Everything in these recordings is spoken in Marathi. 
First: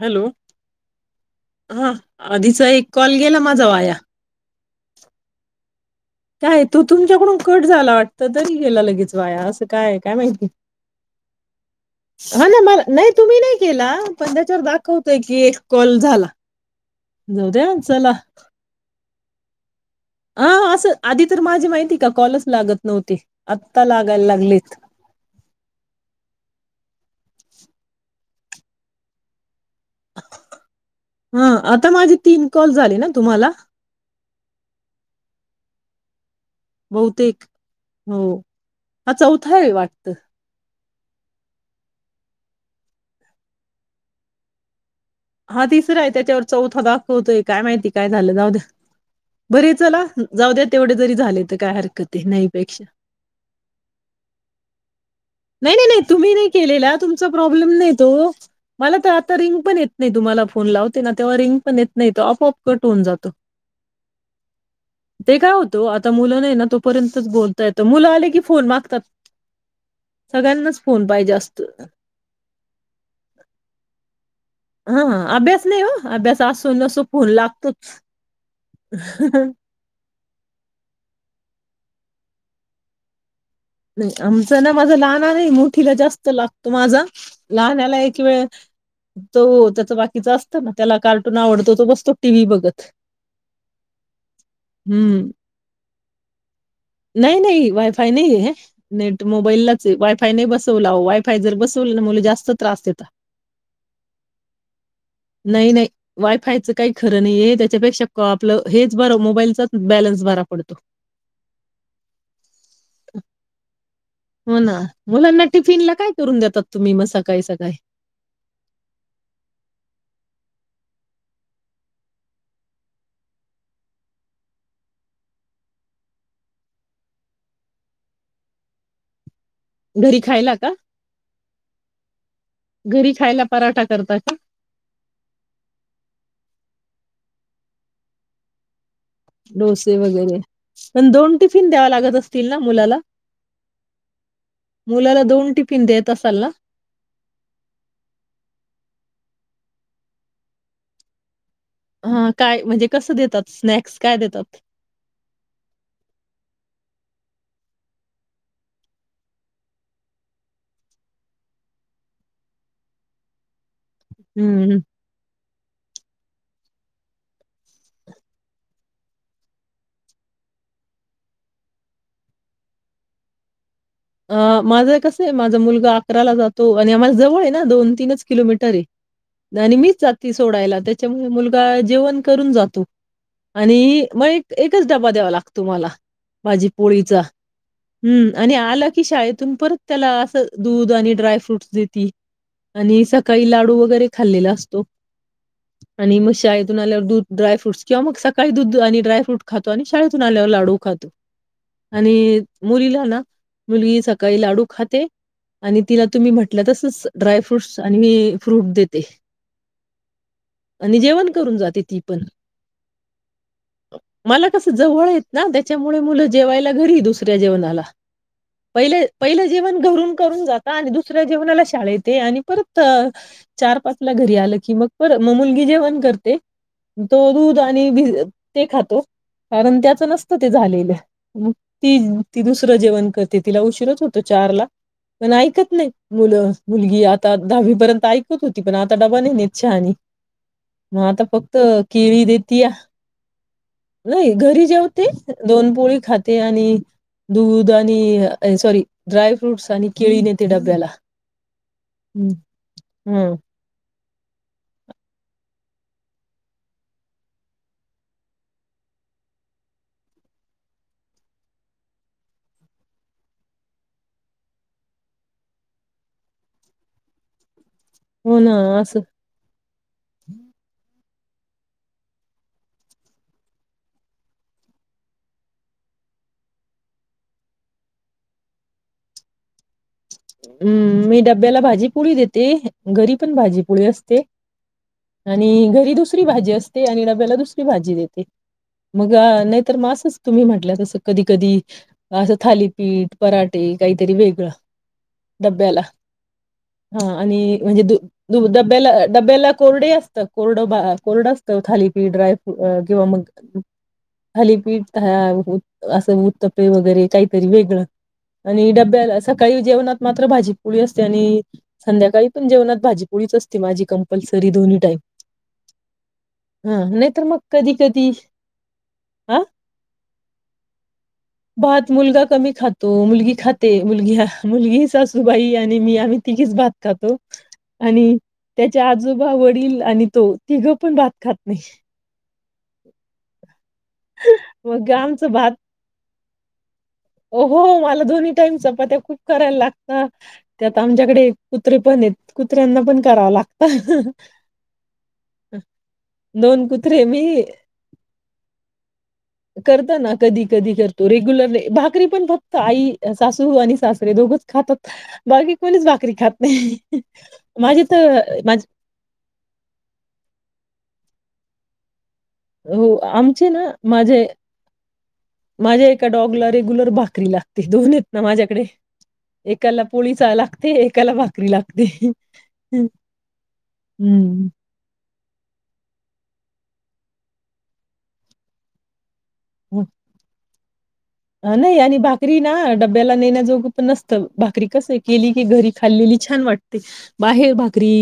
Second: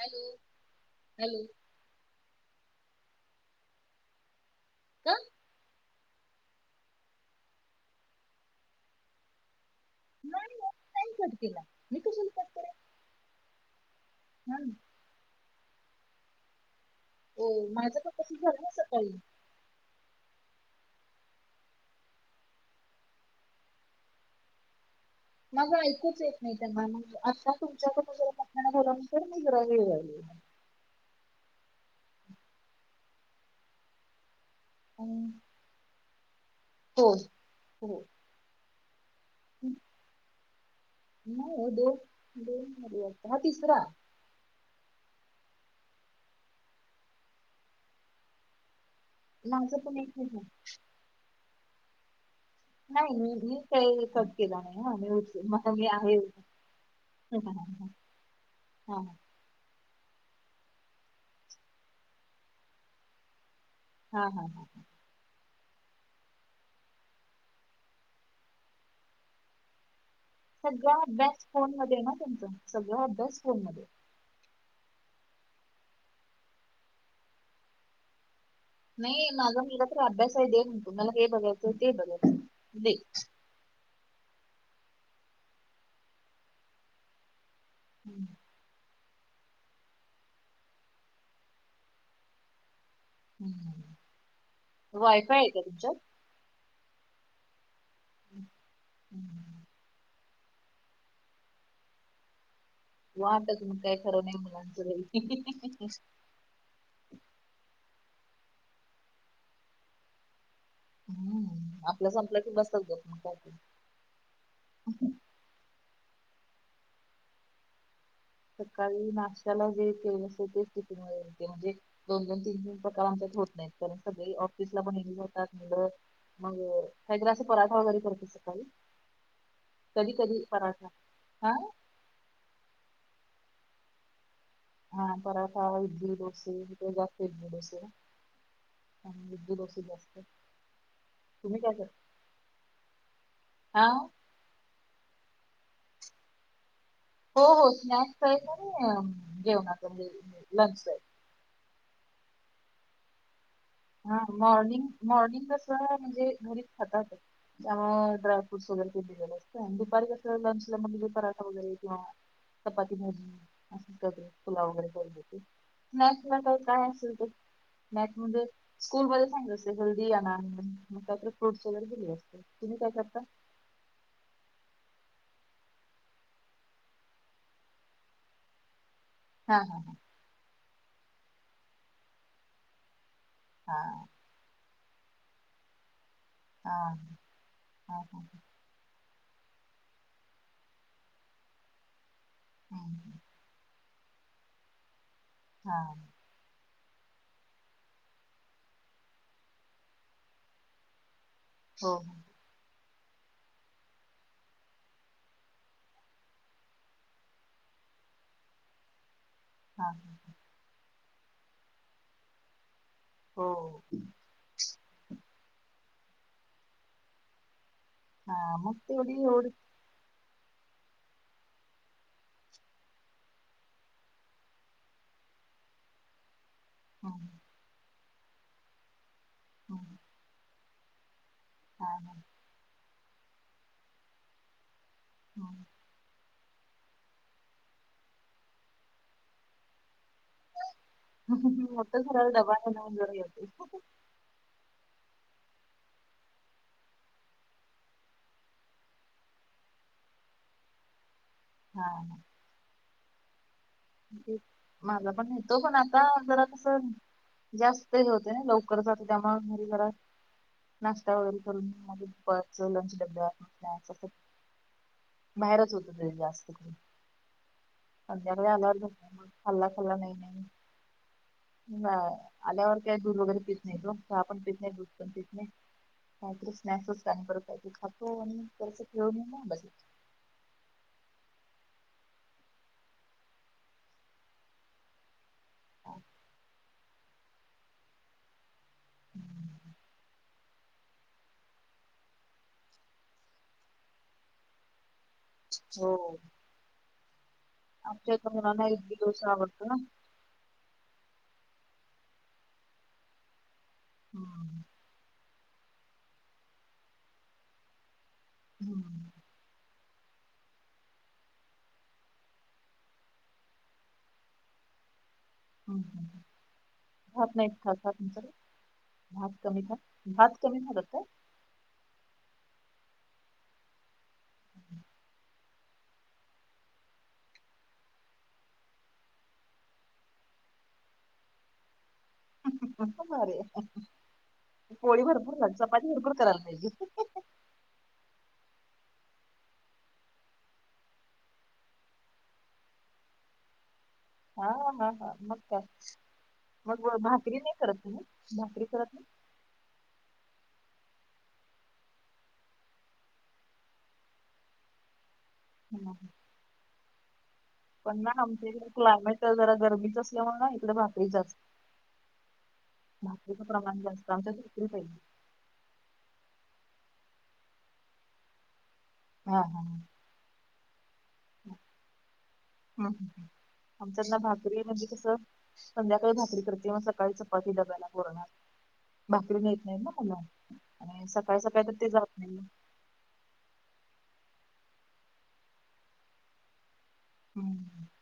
हॅलो हॅलो हा आधीचा एक कॉल गेला माझा वाया. का काय तो तुमच्याकडून कट झाला वाटत तरी गेला लगेच वाया असं. काय काय माहिती नाही नाही कट केला मी कशाला हा कट ना करेन मला नाही तुम्ही नाही केला. पण हा त्याच्यावर दाखवतोय की एक कॉल झाला. हो जाऊ द्या माझं तर चला कस झारला सकाळी. हा असं आधी तर माझी माहिती का कॉलच लागत नव्हती आत्ता लागायला लागलीत. मग ऐकूच येत नाही त्यांना मग आता तुमच्याकडून ज घरानंतर मी जरा वेळ. हा आता माझे तीन कॉल झाले ना तुम्हाला. हो. बहुतेक हो हा चौथा आहे वाटतं. न तसरा हा तिसरा आहे त्याच्यावर चौथा दाखवतोय काय माहिती काय झालं जाऊद्या बर माझं पण चला एक मिनिट. जाऊ द्या तेवढे जरी झाले तर काय हरकत आहे नाहीपेक्षा नाही मी काहीच केला नाही मला नाही नाही मी नाही आहे तुम्ही नाही केलेला तुमचा हा हा प्रॉब्लेम नाही तो मला हा तर आ ता रिंग पण येत नाही तुम्हाला फोन लावते ना तेव्हा रिंग पण येत नाही ऑफ ऑफ कट होऊन जातो हा हा हा ते काय होतो आता मुलं नाही ना तोपर्यंतच बोलता येतं मुलं आले की फोन मागतात सगळ्यांनाच सगळ्या फोन पाहिजे बेस्ट असतो. फोन मध्ये ना तुमच सगळ्या बेस्ट फोन मध्ये हा अभ्यास नाही हो अभ्यास असून सुोपवून लागतोच नाही माझा मुला तर अभ्यास आहे दे म्हण तु मला हे बघायचंय ते बघायचं दे नाही आमचं ना माझा लहना नाही मोठीला जास्त लागतो माझा लहानाला एक वेळ तो त्याच बाकीच असतं ना त्याला कार्टून आवडतो तो बसतो टीव्ही बघत हम्म. वायफाय आहे का तुमचं नाही नाही वायफाय नाही नेट मोबाईल ला वायफाय नाही बसवला वायफाय जर बसव ना मु जास्त त्रास देतात आता तुम्ही काय खर नाही मुलांचं राईल नाही नाही वायफायचं काही खरं नाही हे त्याच्यापेक्षा क आपलं हेच बरं मोबाईलचाच बॅलन्स बरा पडतो हम् आपल्या संपलं की बसतात ग हो ना मुलांना टिफिन ला काय करून देतात तुम्ही मग सकाळी सकाळी सकाळी नाश्याला जे तेल असते ते तितीमुळे य म्हणजे दोन दोन तीन तन प्रकार आमच्यात होत नाहीत कारण सगळे ऑफिसला पणले जात म्हलं मग काग्र अस पराठा वगैरे करतो शकाल [inaudible] घरी खायला का हा घरी खायला पराठा करता का हा पराठ एकी दोस जास्ती एकेत दडोस डोसे वगैरे पण दोन तुम्ही टिफिन काय द्यावा करता लागत असतील ना मुलाला हा मुलाला दोन टिफिन देत असाल ना हो हो स्नॅक्स आहे आणि घेऊन आता लंचचा आहे हा काय म्हणजे कसं देतात स्नॅक् हा मॉर्निंग मॉर्निंगला स म्हणजे घरीच खातात त्यामुळे ड्रायफ्रूट्स वगैरे केेेले असते आणि दुपारी असल्या लंचला म्हणे पराठा वगैरे किंवा चपात भाज अस कध फुला हं, वगैरे करून देते मॅथला काही काय असेल तेॅथ म स्कूलमध्येध्ये सांगलं असते हेल्दी येणार मगत फ्रूटस वगैरे दिले असते तुम्ही काय करता अ माझं कस आहे माझा मुलगा अकराला जातो आणि आम्हाला जवळ आहे ना दोन तीनच किलोमीटर आहे हा आणि हा मीच जाती सोडायला त्याच्यामुळे मुलगा जेवण करून जातो हा आणि मग एक एकच डबा द्यावा लागतो मला माझी हा पोळीचा हा हा हम्म आणि आलं की शाळेतून परत त्याला असं दूध आणि ड्राय फ्रूट्स देते. हा हा आणि सकाळी लाडू वगैरे खाल्लेला असतो हा. आणि मग शाळ. ून आल्या दू ड्रायफ्रट किंवा मग सकाळी दूध आणि ड्राय्रूट खातो आणि शाळेतून आल्यावर लाडू खातो. हो हो आणि मुलीला ना मुलगी सकाळी लाडू खाते. आणि तिला तुम्ही म्हटल्या तसच ड्राय फ्रूट्स आणि मी फ्रूट देते. हा ह. आणि जेवण करून जाते ती पण हो. मला कसं जवळ येत ना त्याच्यामुळे मुलं जेवायला घरी दुसऱ्या जेवणाला हा मग पहिले तेवढी पहिलं एवढी जेवण घरून करून जाता आणि दुसऱ्या जेवणाला शाळा येते आणि परत चार पाच ला घरी आलं की मग मग मुलगी जेवण करते. हं तो दूध आणिते खातो कारण हं त्याच नसतं ते झालेलं. मग हा ती हा ती दुसरं जेवण करते तिला उशीरत होतो चारला पण हं ऐकत नाही. मुलं मुलगी आता दहावी पर्यंत ऐकत होती पण आता डबा नाही नेत शहानी मता फक्त मोठं केळी घराला डबा देती या. घेऊन जरा येते नाही घरी जेवते दोन पोळी खाते आणि दूध आणि सॉरी ड्राय फ्रुट्स आणि केळी नेते डब्याला हा हम्म. मला पण येतो पण आता जरा कस जास्त हे होते ना लवकर जात त्यामळे घरी घर नाश्ता वगैरे करून माझ लंच डब्यावर बाहेरच होत तरी जास्त हो संध्याकाळी ना आल्यावर. असं झोपतो खाल्ला खाल्ला नाही नाही. नाही आल्यावर काय दूध वगैरे पीत नाही तो चहा पण पीत नाही दूध पण पीत नाही. काहीतरी स्नॅक्सच का करतही ते खातो आणि त्याच ठेऊून ना बज हम्म मी डब्याला भाजीपोळी देते घरी पण भाजीपोळी असते. आणि घरी दुसरी भाजी असते आणि डब्याला दुसरी भाजी देते. मग नाहीतर मासच तुम्ही म्हटलं तसं कधी कधी असं थालीपीठ पराठे काहीतरी वेगळं. डबब्याला हो हा आणि म्हणजे द आमच्या इथ मुलांना डबब्याला इडली डोसा डब्याला आवडतो ना. कोरडे असत. कोरडं कोरडं असतं थालीपीठ ड्रायफ्रूट किंवा मग हम्म थालीपीठ असं उत्तपे वगैरे काहीतरी वेगळं आणि हम्म डब्याला स सकाळी जेवणात मात्र भाजीपोळी असते आणि संध्याकाळी पण जेवणात भाजीपोळीच असते माझी कंपल्सरी दोन्ही टाईम. हा नाही तर खात मग नाहीत कधी कधी सर भात हा कमी झा भात कमी झालंत का? भात मुलगा कमी खातो मुलगी खाते मुलगी मुलगीच सासू बाई आणि मी आम्ही तीघीच भात खातो. आणि त्याचे आजोबा वडील आणि तो तिघं पण भात खात नाही. रे मग पोळी आमचं भरपूर भात चपाती भरपूर करायला पाहिजे. हो हो मला दोन्ही टाईम चपात्या खूप करायला लागता. त्यात आमच्याकडे कुत्रे पण आहेत कुत्र्यांना पण कराव लागत. हा हा हा मग काय दोन मग कुत्रे मी भाकरी नाही करत तुम्ही भाकरी करत ना. करत ना कधी कधी करतो रेग्युलरली भाकरी पण फक्त आई सासू आणि सासरे दोघच खातात. बाकी कोणीच हम्म. भाकरी खात नाही माझी पण ना तर आमच्या मा इकडे क्लायमेट जरा गरमीच असल्यामुळे ना इकड भााकरीच असते. हो भाकरीचं आमचे ना प्रमाण जास्त माझे आमच्यात भाकरी पाहिजे. माझ्या एका डॉगला रेगुलर भाकरी लागते दोन आहेत ना माझ्याकडे हा एकाला पोळीचा लागते एकाला भाकरी लागते. ह आमच्यातना हम्म भाकरी म्हणजे कसं संध्याकाळी भाकरी करते म सकाळी चपाती डब्याला पोरांना भाकरी न नाही ना मला आणि सकाळ अ, सकाळ तर नाही ते आणि जात नाही. भाकरी ना डब्याला नेण्याजोग पण नसत भाकरी कस केली की घरी खाल्लेली छान वाटते. बाहेर हम्म. भाकरी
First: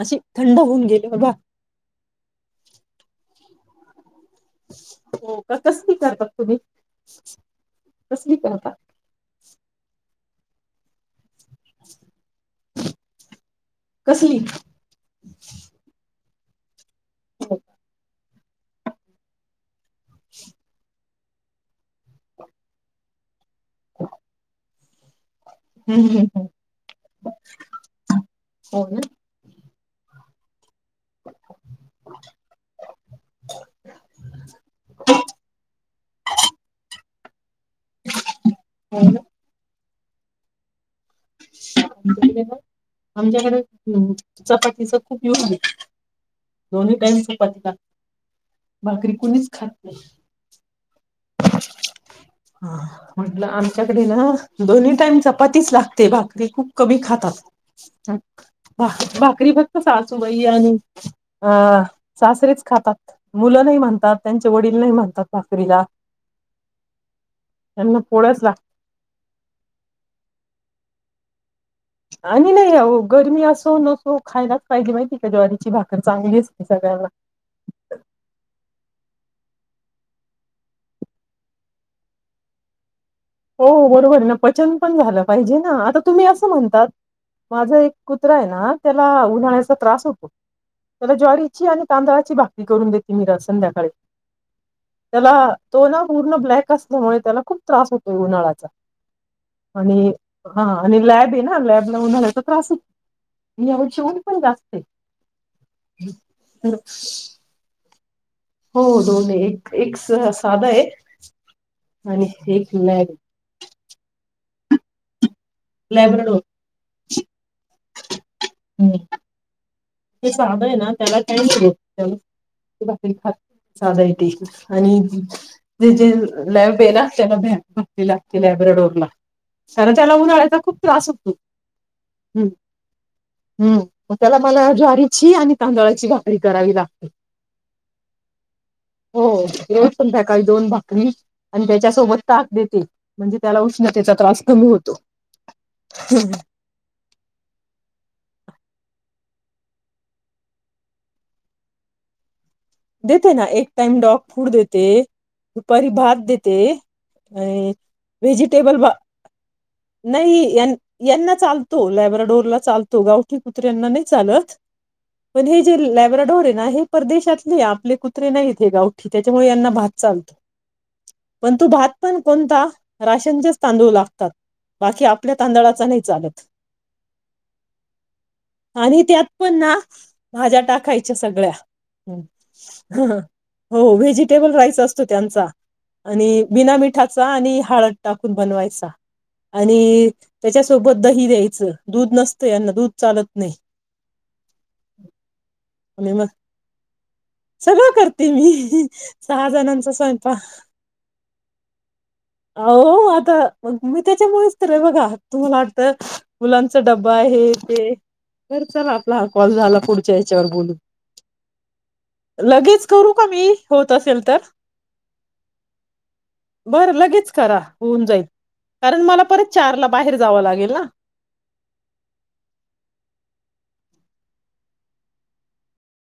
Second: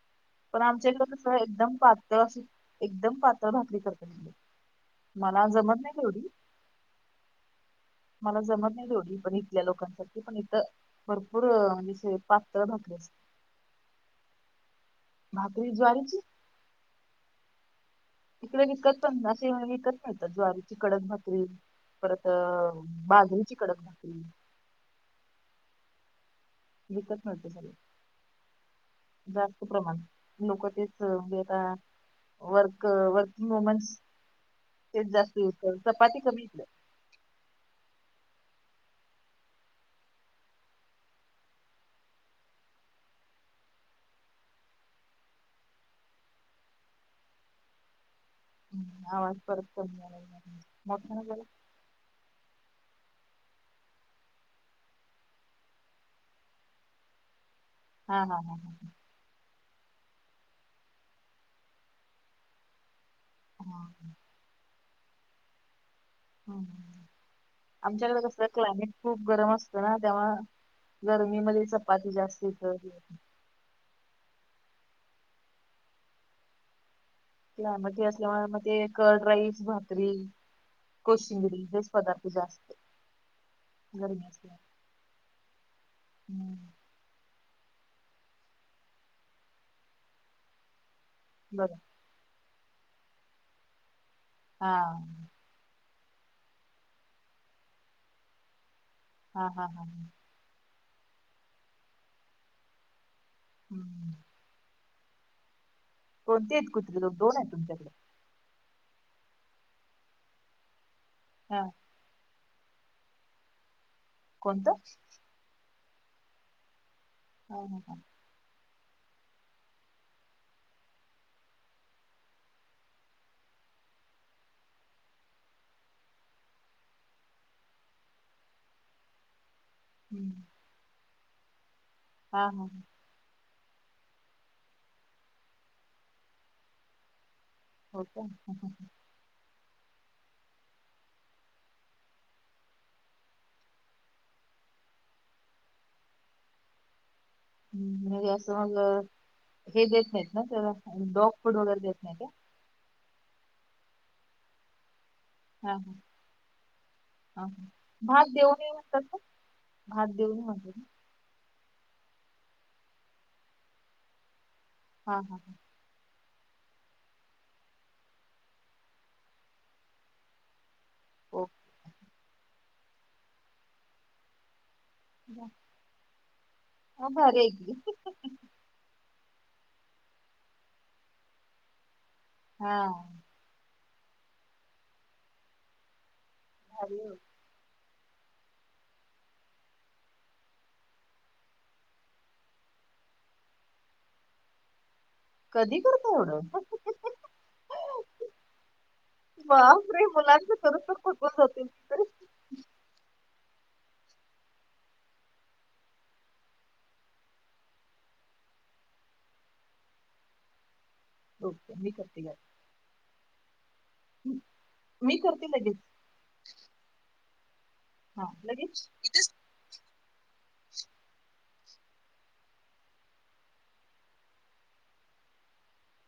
असे थंड पण होऊन आमच्या गेले इकडं बाबा. कसं एकदम पा तर अ एकदम पातळ भाातली करते म्हणे. हो का कसली करतात तुम्ही. कसली मला करता? जमत नाही जडीली पण इथल्या लोकांसाठी पण इथ भरपूर. इथे पातळ भाकरी असते कसली? भाकरी ज्वारीची. हो तिकडे विकत पण नाव विकत नाहीत ज्वारीची कडक भात्री परत मांजरीची कडक घातली. हम् ह हम. विकत मिते झाले हो ना, जास्त प्रमाण लोक. वगैर वर्क वर्किंग मुमेंट्स तेच जास्त होत चपाती कमीेतलं हो आमच्याकडे चपातीच खूप युग आहे दोन्ही टाम्सपात का ह् आवाज परत क [inaudible] ह म्हटलं आमच्याकडे ना दोन्ही टाइम चपातीच लागते भाकरी खूप कमी खातात हा हा हा बा भाकरी फक् सासूबाई आणि अ सासरेच खातात मुलं हा नाही हा. म्हणतात त्यांच्या वडील नाही म्हणतात भाकरीला ह त्यांना आमच्याकडे कस पोळ्याच लागतात सकलं खूप गरम असतं ना तेव्हा गरमीमध्ये चपाती जास्त आणि नाही इथं अह गरमी असं न हो खायलाच पाहिजे माहिती का ज्वारीची भाकरर चांगली असती सगळ्यांना लामध्ये असल्यामुळे म ते कर्ड राईस भाकरी कोशिंगरी हेच पदार्थ जास्त हो बरोबर गरमी आहे ना असल्यामुळे पचन पण झालं पाहिजे ना आता तुम्ही असं हम्म म्हणतात माझा एक कुत्रा आहे ना त्याला उन्हाळ्याचा त्रास होतो त्याला ज्वारीची बरं आणि तांदळाची भाकरी करून देते मी र संध्याकाळी हा त्याला तो ना पूर्ण ब्लॅक असल्यामुळे त्याला खूप त्रास होतोय उन्हाळा्याचा हा हा हा आणि हा आणि लॅब आहे ना लॅब ला उन्हालाचा त्रास आहे मी एवढ हम्म शेवन पण जास्त कोणते आहेत तर कुते लो दोन आहे तुमकडे हो दोन आहे एक एक साधा आहे हा आणि ह चल आहे कोणतं लायब्रेड हो हो का ते साध आहे ना त्याला ट त्या ते भाकरी खात साधा येते आणि ज जे लॅब येेला त्यानाला क लॅब्रे डोरला खरं त्याला हम्म. उन्हाळ्याचा खूप त्रास होतो हा हम्म हा हम्म त्याला मला ज्वारीची आणि तांदळाची भाकरी करावी लागते हो का हो रोज पण त्या्या काळी दोन भाकणी आणि त्याच्यासोबत ताक देतील म्हणजे त्याला उष्णतेचा त्रास कमी होतो हम्म ह् म्हणजे असं मग हे देत नाहीत ना डॉग फूड वगैरे देत नाहीत का देते ना एक टाइम डॉग फूड देते हा दुपारी हा भात देत हा अ हा. वेजिटेबल हात देऊन म्हझ यांना चालतो लबरडोरीला चालतो गावठी कुत्र्यांना नाही चालत हा हा हा. पण हे बराडोरे ना आहे परदेशात आपले कुत्रे नाहीत हे गावठी त्याच्यामुळे यांना भात चालतो पण ओके. तू भात पण कोणता राशनचेच तांदू लाग बाकी आपल्या तांदळाचा नाही चालत हा भारी आहे की आणि त्यात पण ना भाज्या टाकायच्या सगळ्या हा ह हो व्हेजिटेबल राईस असतो त्यांचा आणि बिना भारी आहे. मिठाचा आणि हळद टाकून बनवायचा आणि त्याच्यासोबत दही द्यायचं दूध नसतं यांना दूध चालत नाही [inaudible] कधी आणि करता मग एवढं सगळं करते मी सहा जणांचा बापरे स्वयंपाक मुलांच करून तर थकून जातील. हो आता मग मी त्याच्यामुळेचत र आहे बघा तुम्हाला वाटतं मुलांचा डब्बा आहे ते बरं चला आपला हा कॉल झाला पुढच्या याच्यावर बोलून ओके मी करते का लगेच करू का मी होत असेल तर मी करते लगेच बर लगेच करा होऊन जाईल हा लगेच कारण इथेच मला परत चार ला बाहेर जावं लागेल ना